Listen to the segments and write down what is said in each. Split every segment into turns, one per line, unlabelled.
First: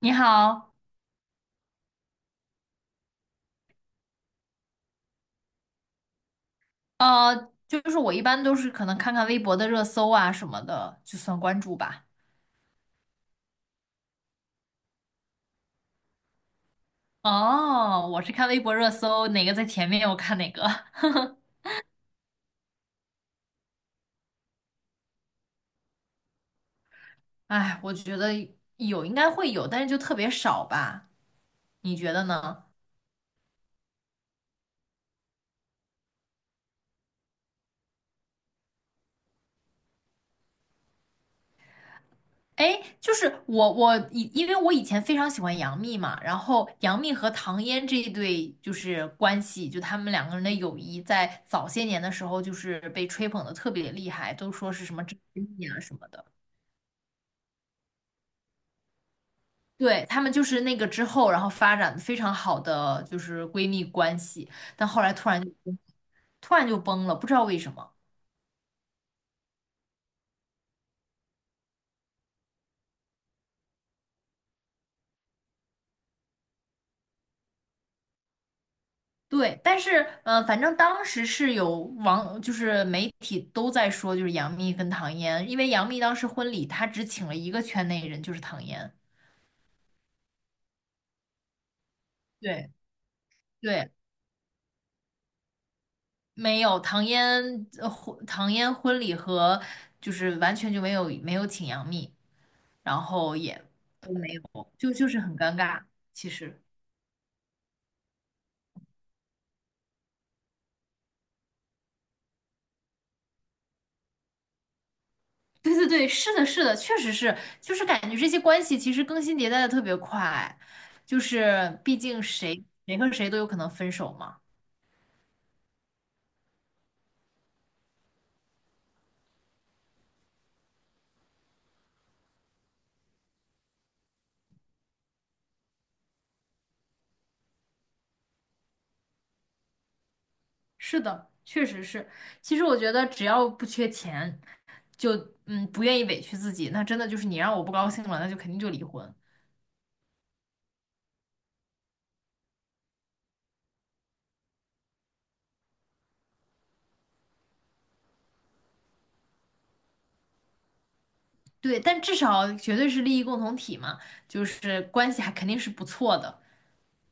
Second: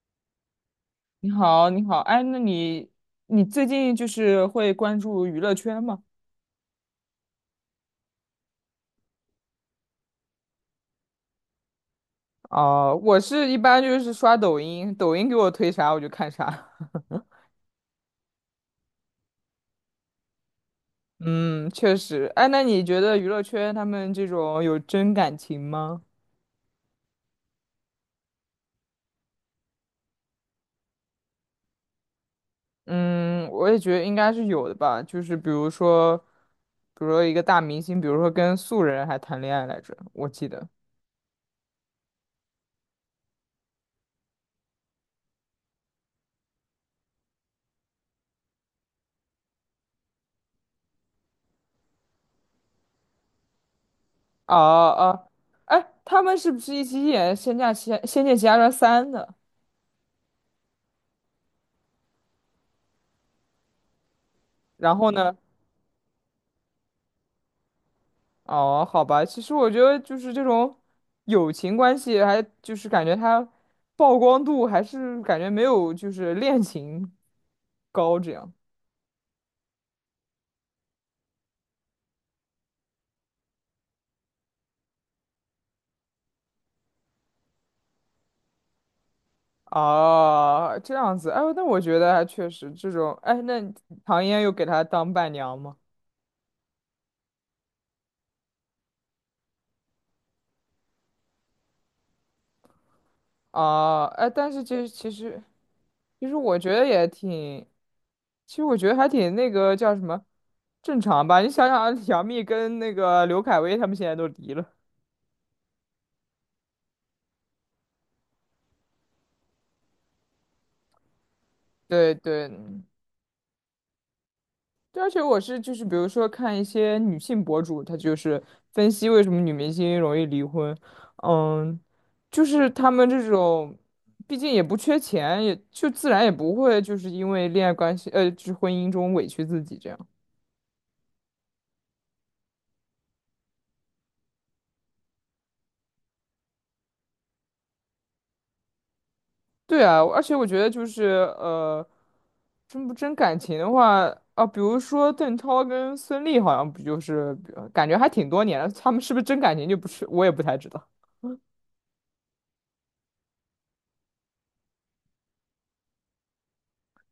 你好，
你好，你好，哎，那你最近就是会关注娱乐圈吗？
就是我一般都是可能看看微博的热搜啊什么的，就算关注吧。
哦，我是一般就是刷抖音，抖音给我推啥我就看啥。
哦，我是看微博热搜，哪个在前面我看哪个。
嗯，确实。哎，那你觉得娱乐圈他们这种有真感情吗？
哎，我觉得有应该会有，但是就特别少吧？你觉得呢？
嗯，我也觉得应该是有的吧。就是比如说一个大明星，比如说跟素人还谈恋爱来着，我记得。
哎，就是我我以因为我以前非常喜欢杨幂嘛，然后杨幂和唐嫣这一对就是关系，就他们两个人的友谊，在早些年的时候就是被吹捧的特别厉害，都
哦
说是什么知
哦，
己蜜啊
哎，
什么
他
的。
们是不是一起演《仙剑奇侠传三》的？
对，她们就是那个之后，然后发展得非常好的就是闺蜜关系，但
然
后
后
来突
呢？
然就崩突然就崩了，不知道为什么。
哦，好吧，其实我觉得就是这种友情关系，还就是感觉它曝光度还是感觉没有就是恋情高这样。
对，但是反正当时是有网，就是媒体都在说，就是杨幂跟唐嫣，因为杨幂当时婚礼她只请了一个圈内人，就是唐嫣。
啊，这样子，哎呦，那我觉得还确实
对
这种，哎，那
对，
唐嫣又给他当伴娘吗？
没有唐嫣呃婚唐嫣婚礼和就是完全就没有请杨幂，然后也
啊，
都
哎，
没
但是
有，
这
就就
其
是很
实
尴尬，
其
其
实我
实。
觉得也挺，其实我觉得还挺那个叫什么正常吧，你想想啊 杨幂跟那个刘恺威他们现在都离了。
对对对，是的，是的，确实是，就是感觉这些关系其实更新迭代的特别快，就是毕
对
竟
对。
谁谁和谁都有可能分手嘛。
对，而且我是就是，比如说看一些女性博主，她就是分析为什么女明星容易离婚。嗯，就是她们这种，毕竟也不缺钱，也就自然也不会就是因为恋爱关系，就是婚姻中委屈自己这样。
是的，确实是。其实我觉得只要不缺钱，就不愿意委屈自己，那真的就是你让我不高兴了，那就肯定就离婚。
对啊，而且我觉得就是呃，真不真感情的话啊，比如说邓超跟孙俪好像不就是感觉还挺多年了，他们是不是真感情就不是，我也不太知道。
对，但至少绝对是利益共同体嘛，就是关系还肯定是不错的。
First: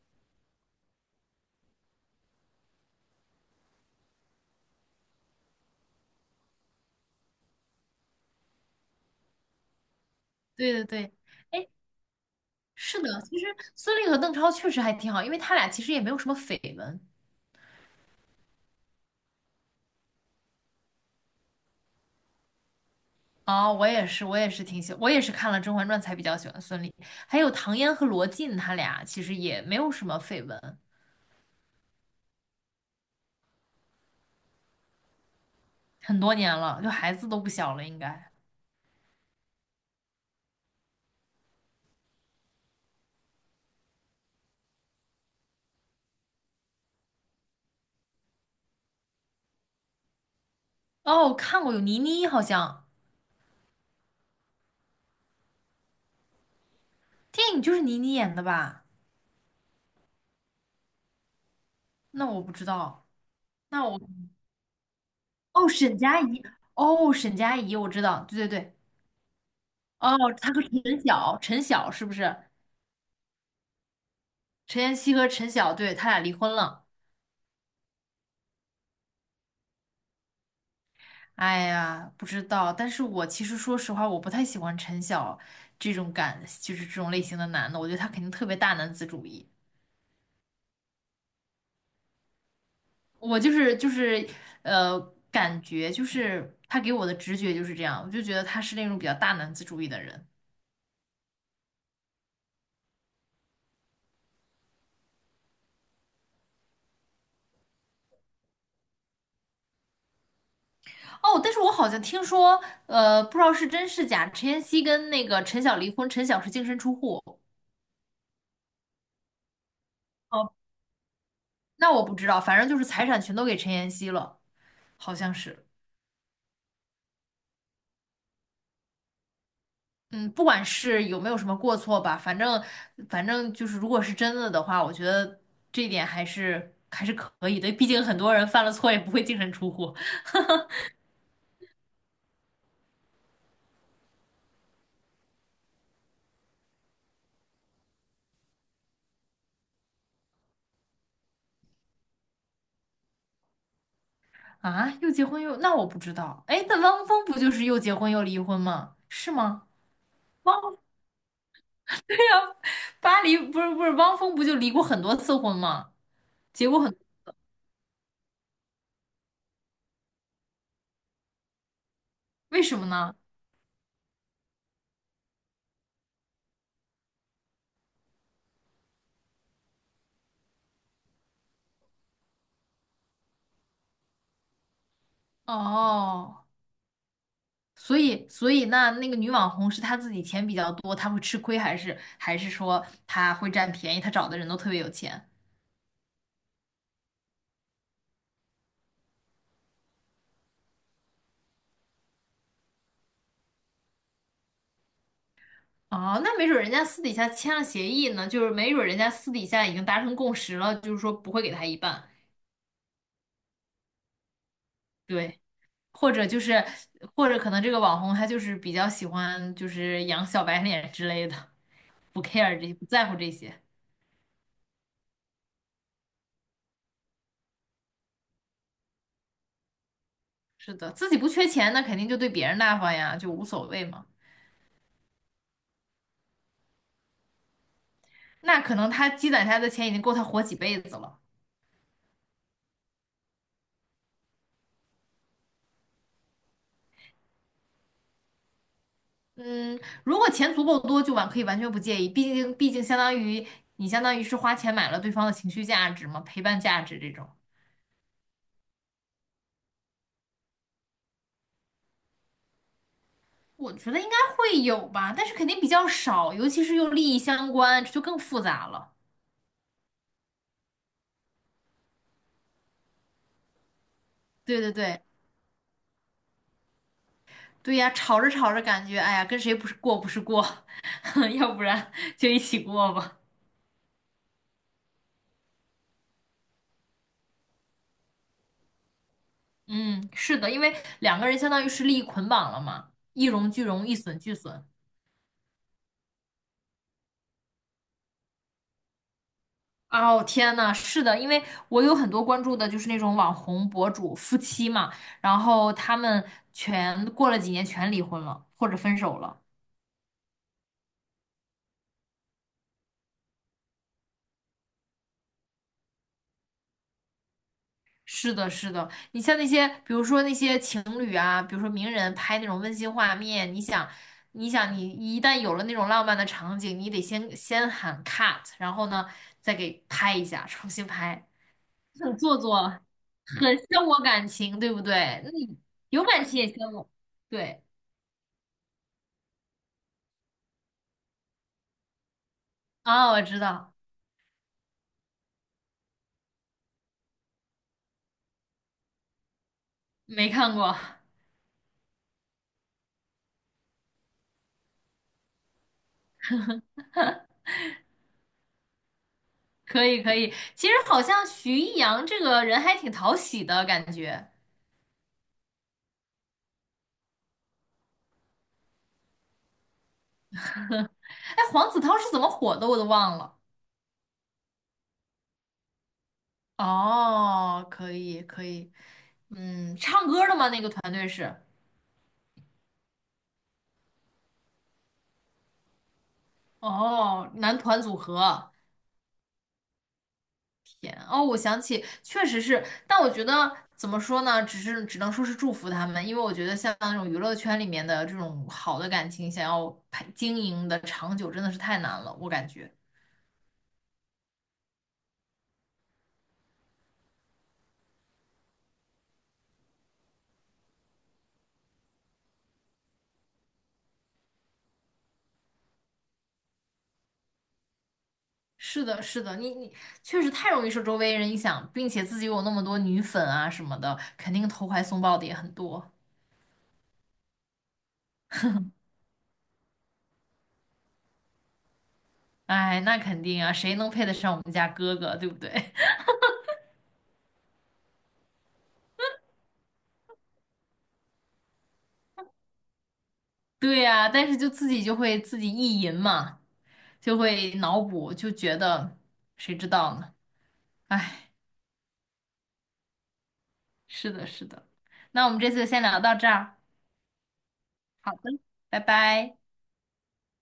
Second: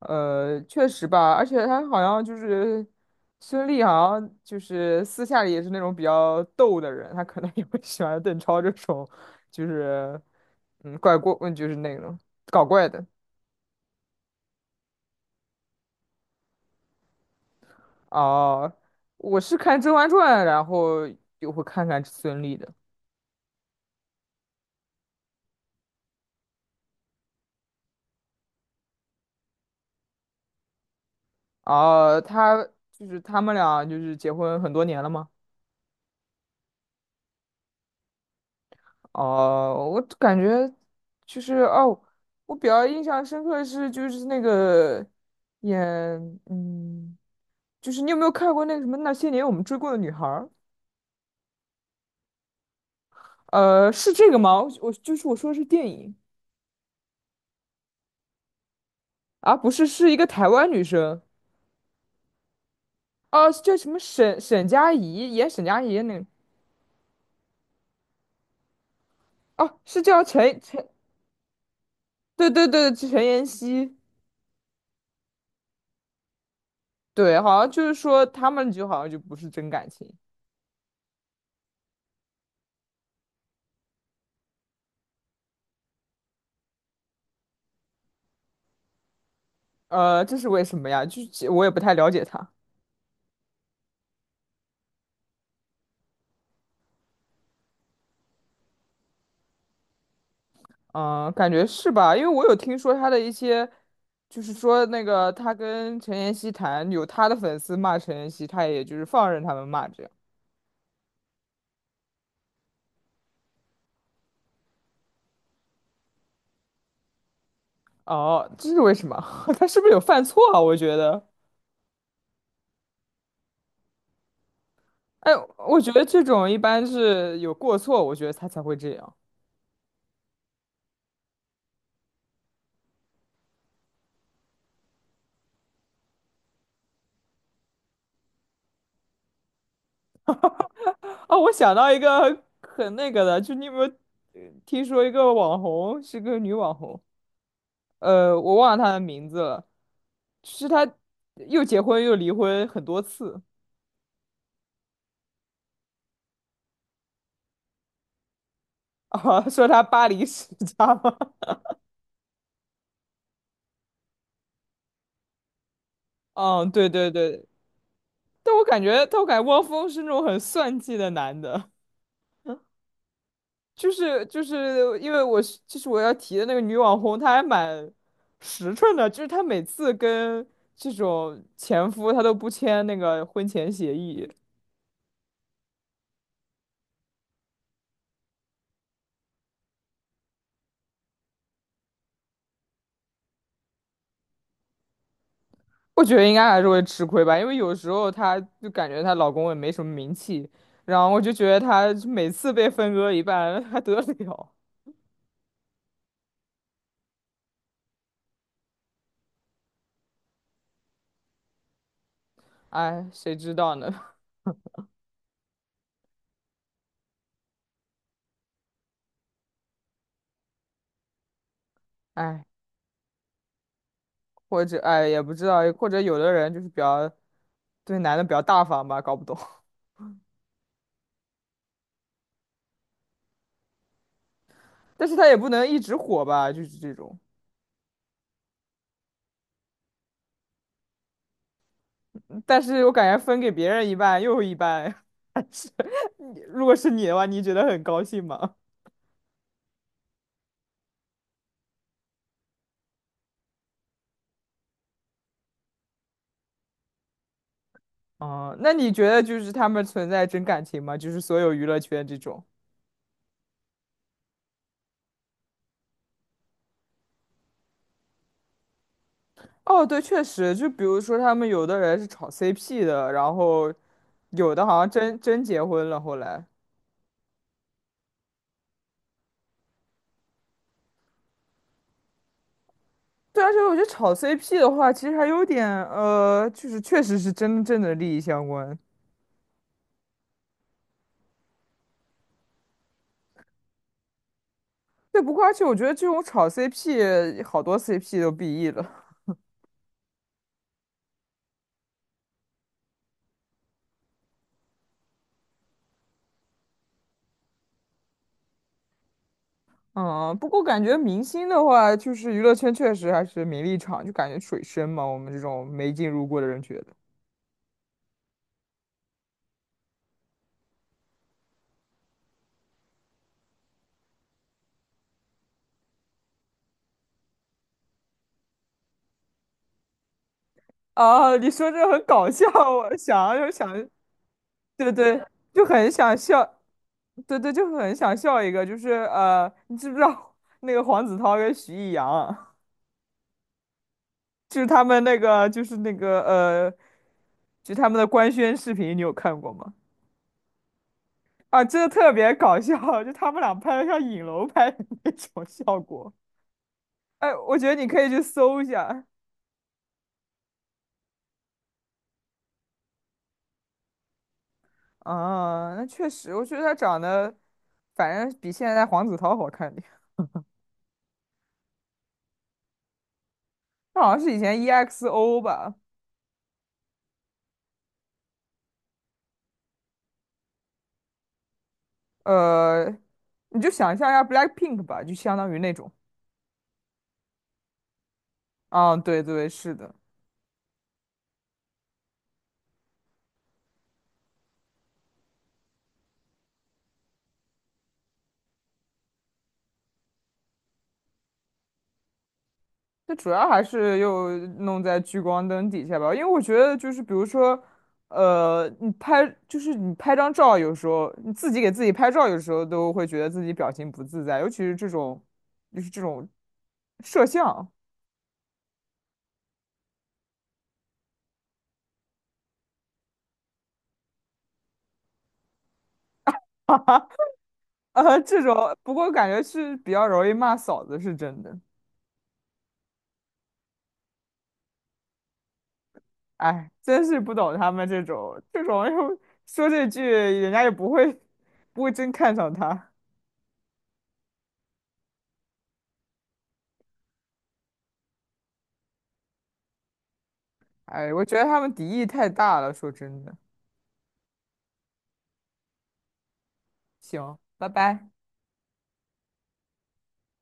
确实吧，而且他好像就是孙俪，好像就是私下里也是那种比较逗的人，他可能也会喜欢邓超这种，就是
对对对，
怪过，就是那种搞怪
是
的。
的，其实孙俪和邓超确实还挺好，因为他俩其实也没有什么绯闻。
哦，我是看《甄嬛传》，然后又会看看孙俪的。
哦，我也是，我也是挺喜，我也是看了《甄嬛传》才比较喜欢孙俪，还有唐嫣和罗晋，他俩其实也没有什么绯闻，
哦，他就是他们俩就是结婚很多年了吗？
很多年了，就孩子都不小了，应该。
哦，我感觉就是我比较印象深刻的是就是那个演嗯，就是你有没有看过那个什么那些年我们追过的女孩儿？
哦，我看过有倪妮，好像
是这个吗？我就是我说的是电影。
电影就是倪妮演的吧？
啊，不是，是一个台湾女生。
那我不知道，
哦，叫
那
什么
我
沈佳宜演沈
哦，
佳宜
沈
的那
佳
个。
宜，哦，沈佳宜，我知道，对对对，
哦，是
哦，
叫
她
陈
和
陈
陈晓，陈晓是不是？
对对对陈妍希。
陈妍希和陈晓，对，他俩离婚了。
对，好像就是说他们就好像就不是真感情，
哎呀，不知道，但是我其实说实话，我不太喜欢陈晓这种感，就是这种类型的男的，我觉得他肯定特别大男子主义。
这是为什么呀？就是我也不太了解她。
我就是就是，呃，感觉就是他给我的直觉就是这样，我就觉得他是那种比较大男子主义的人。
嗯，感觉是吧？因为我有听说他的一些，就是说那个他跟陈妍希谈，有他的粉丝骂陈妍希，他也就是放任他们骂这样。
哦，但是我好像听说，不知道是真是假，陈妍希跟那个陈晓离婚，陈晓是净身出户。
哦，这是为什么？他是不是有犯错
哦，
啊？我觉得，
那我不知道，反正就是财产全都给陈妍希了，好
哎，
像是。
我觉得这种一般是有过错，我觉得他才会这样。
嗯，不管是有没有什么过错吧，反正就是，如果是真的的话，我觉得这一点还是可以的。毕竟很多人犯了错也不会净身出户
哦，我想到一个很那个的，就你有没有听说一个网红，是个女网红，我忘了她的名字了，是她又结婚又离婚很多次。
啊。又结婚又……那我不知道。哎，那汪峰不就是又结婚又离婚吗？是
啊，
吗？
说他巴黎世
汪
家吗？
巴黎不是汪峰不就离过很多次婚吗？结
嗯，
过
对
很……
对对，但我感觉汪峰是那种很算计的男的，
为什么呢？
就是因为我是就是我要提的那个女网红，她还蛮实诚的，就是她每次跟这种前夫，她都不签那个婚前协议。
哦，所以那那个女网红是她自己钱比较多，她会吃亏，还是说她会占便宜？她找的人都特别有钱？
我觉得应该还是会吃亏吧，因为有时候她就感觉她老公也没什么名气，然后我就觉得她每次被分割一半还 得了，
哦，那没准儿人家私底下签了协议呢，就是没准儿人家私底下已经达成共识了，就是说不会给他一半，
哎，谁知道呢？
对，或者就是，或者可能这个网红他就是比较喜欢就是养小白脸之类的，不
哎。
care 这些，不在乎这些，
或者哎也不知道，或者有的人就是比较对男的比较大方吧，搞不懂。
是的，自己不缺钱，那肯定就对别人大方呀，就无所谓嘛。
但是他也不能一直火吧，就是这种。
那可能他积攒下来的钱已经够他活几辈子了。
但是我感觉分给别人一半又一半，还是你如果是你的话，你觉得很高兴吗？
嗯，如果钱足够多，就完可以完全不介意，毕竟相当于你相当于是花钱买了对方的情绪价值嘛，陪伴价值这种。
哦，那你觉得就是他们存在真感情吗？就是所有娱乐圈这种。
我觉得应该会有吧，但是肯定比较少，尤其是又利益相关，这就更复杂了。
哦，对，确实，就比如说他们有的人是炒 CP 的，然后有
对
的
对
好像
对
真结婚了，后来。
对呀，吵着吵着感觉，哎呀，跟谁不是过不是过，要不然 就一起过吧。
对，而且我觉得炒 CP 的话，其实还有点就是确实是真正的利益相关。
嗯，是的，因为两个人相当于是利益捆绑了嘛，一荣俱荣，一损俱损。
对，不过而且我觉得这种炒 CP,好多 CP 都 BE 了。
哦，天呐，是的，因为我有很多关注的就是那种网红博主夫妻嘛，然后他们全过了几年全离婚了，或者分手了。
嗯，不过感觉明星的话，就是娱乐圈确实还是名利场，就感觉水深嘛，我们这种没进入过的人觉得。
是的，是的，你像那些，比如说那些情侣啊，比如说名人拍那种温馨画面，你想，你想，你一旦有了那种浪漫的场景，你得先喊 cut，然后呢，再给拍一下，重新拍，
啊，你说这很
很
搞
做
笑，
作，
我想就
很消
想，
磨感情，对不
对
对？
对，
那你
就很
有
想
感情也
笑，
消磨，
对对，
对
就很想笑一个，就是你知不知道 那个黄子韬跟徐艺洋啊，
啊，我知道，
就是他们那个，就是那个就他们的官宣视频，你有看过吗？
没看过，
啊，真的特别搞笑，就他们俩拍的像影楼拍的那种效果。哎，我觉得你可以去搜一下。
可以可以。其实好像徐艺洋这个人还挺讨喜的感觉，
啊，那确实，我觉得他长得，反正比现在黄子韬好看点。
哎，黄子韬是怎么火的，我都忘了。
他好像是以前 EXO 吧，
哦，可以可以，嗯，唱歌的吗？那个团队是，
呃，你就想象一下 BLACKPINK 吧，就相当于那种。
哦，男团组合，
啊，对对，是的。
天哦，我想起，确实是，但我觉得怎么说呢，只是只能说是祝福他们，因为我觉得像那种娱乐圈里面的这种好的感情，想要经营的长久，真的是太难了，我感觉。
那主要还是又弄在聚光灯底下吧，因为我觉得就是比如说，就是你拍张照，有时候你自己给自己拍照，有时候都会觉得自己表情不自在，尤其是这种就是这种摄像，
是的，是的，你你确实太容易受周围人影响，并且自己有那么多女粉啊什么的，肯定投怀送抱的也很多。
这种不过感觉是比较容易骂嫂子，是真的。
哎，那肯定啊，谁能配得上我们家哥哥，对不对？
哎，真是不懂他们这种又说这句，人家也不会真看上他。
对呀，但是就自己就会自己意淫嘛，就会脑补，就觉得谁知道呢？
哎，我
哎，
觉得他们敌意太大了，说真的。
是的，是的。那我们这次先聊到这儿，
行，拜拜。
好的，拜拜。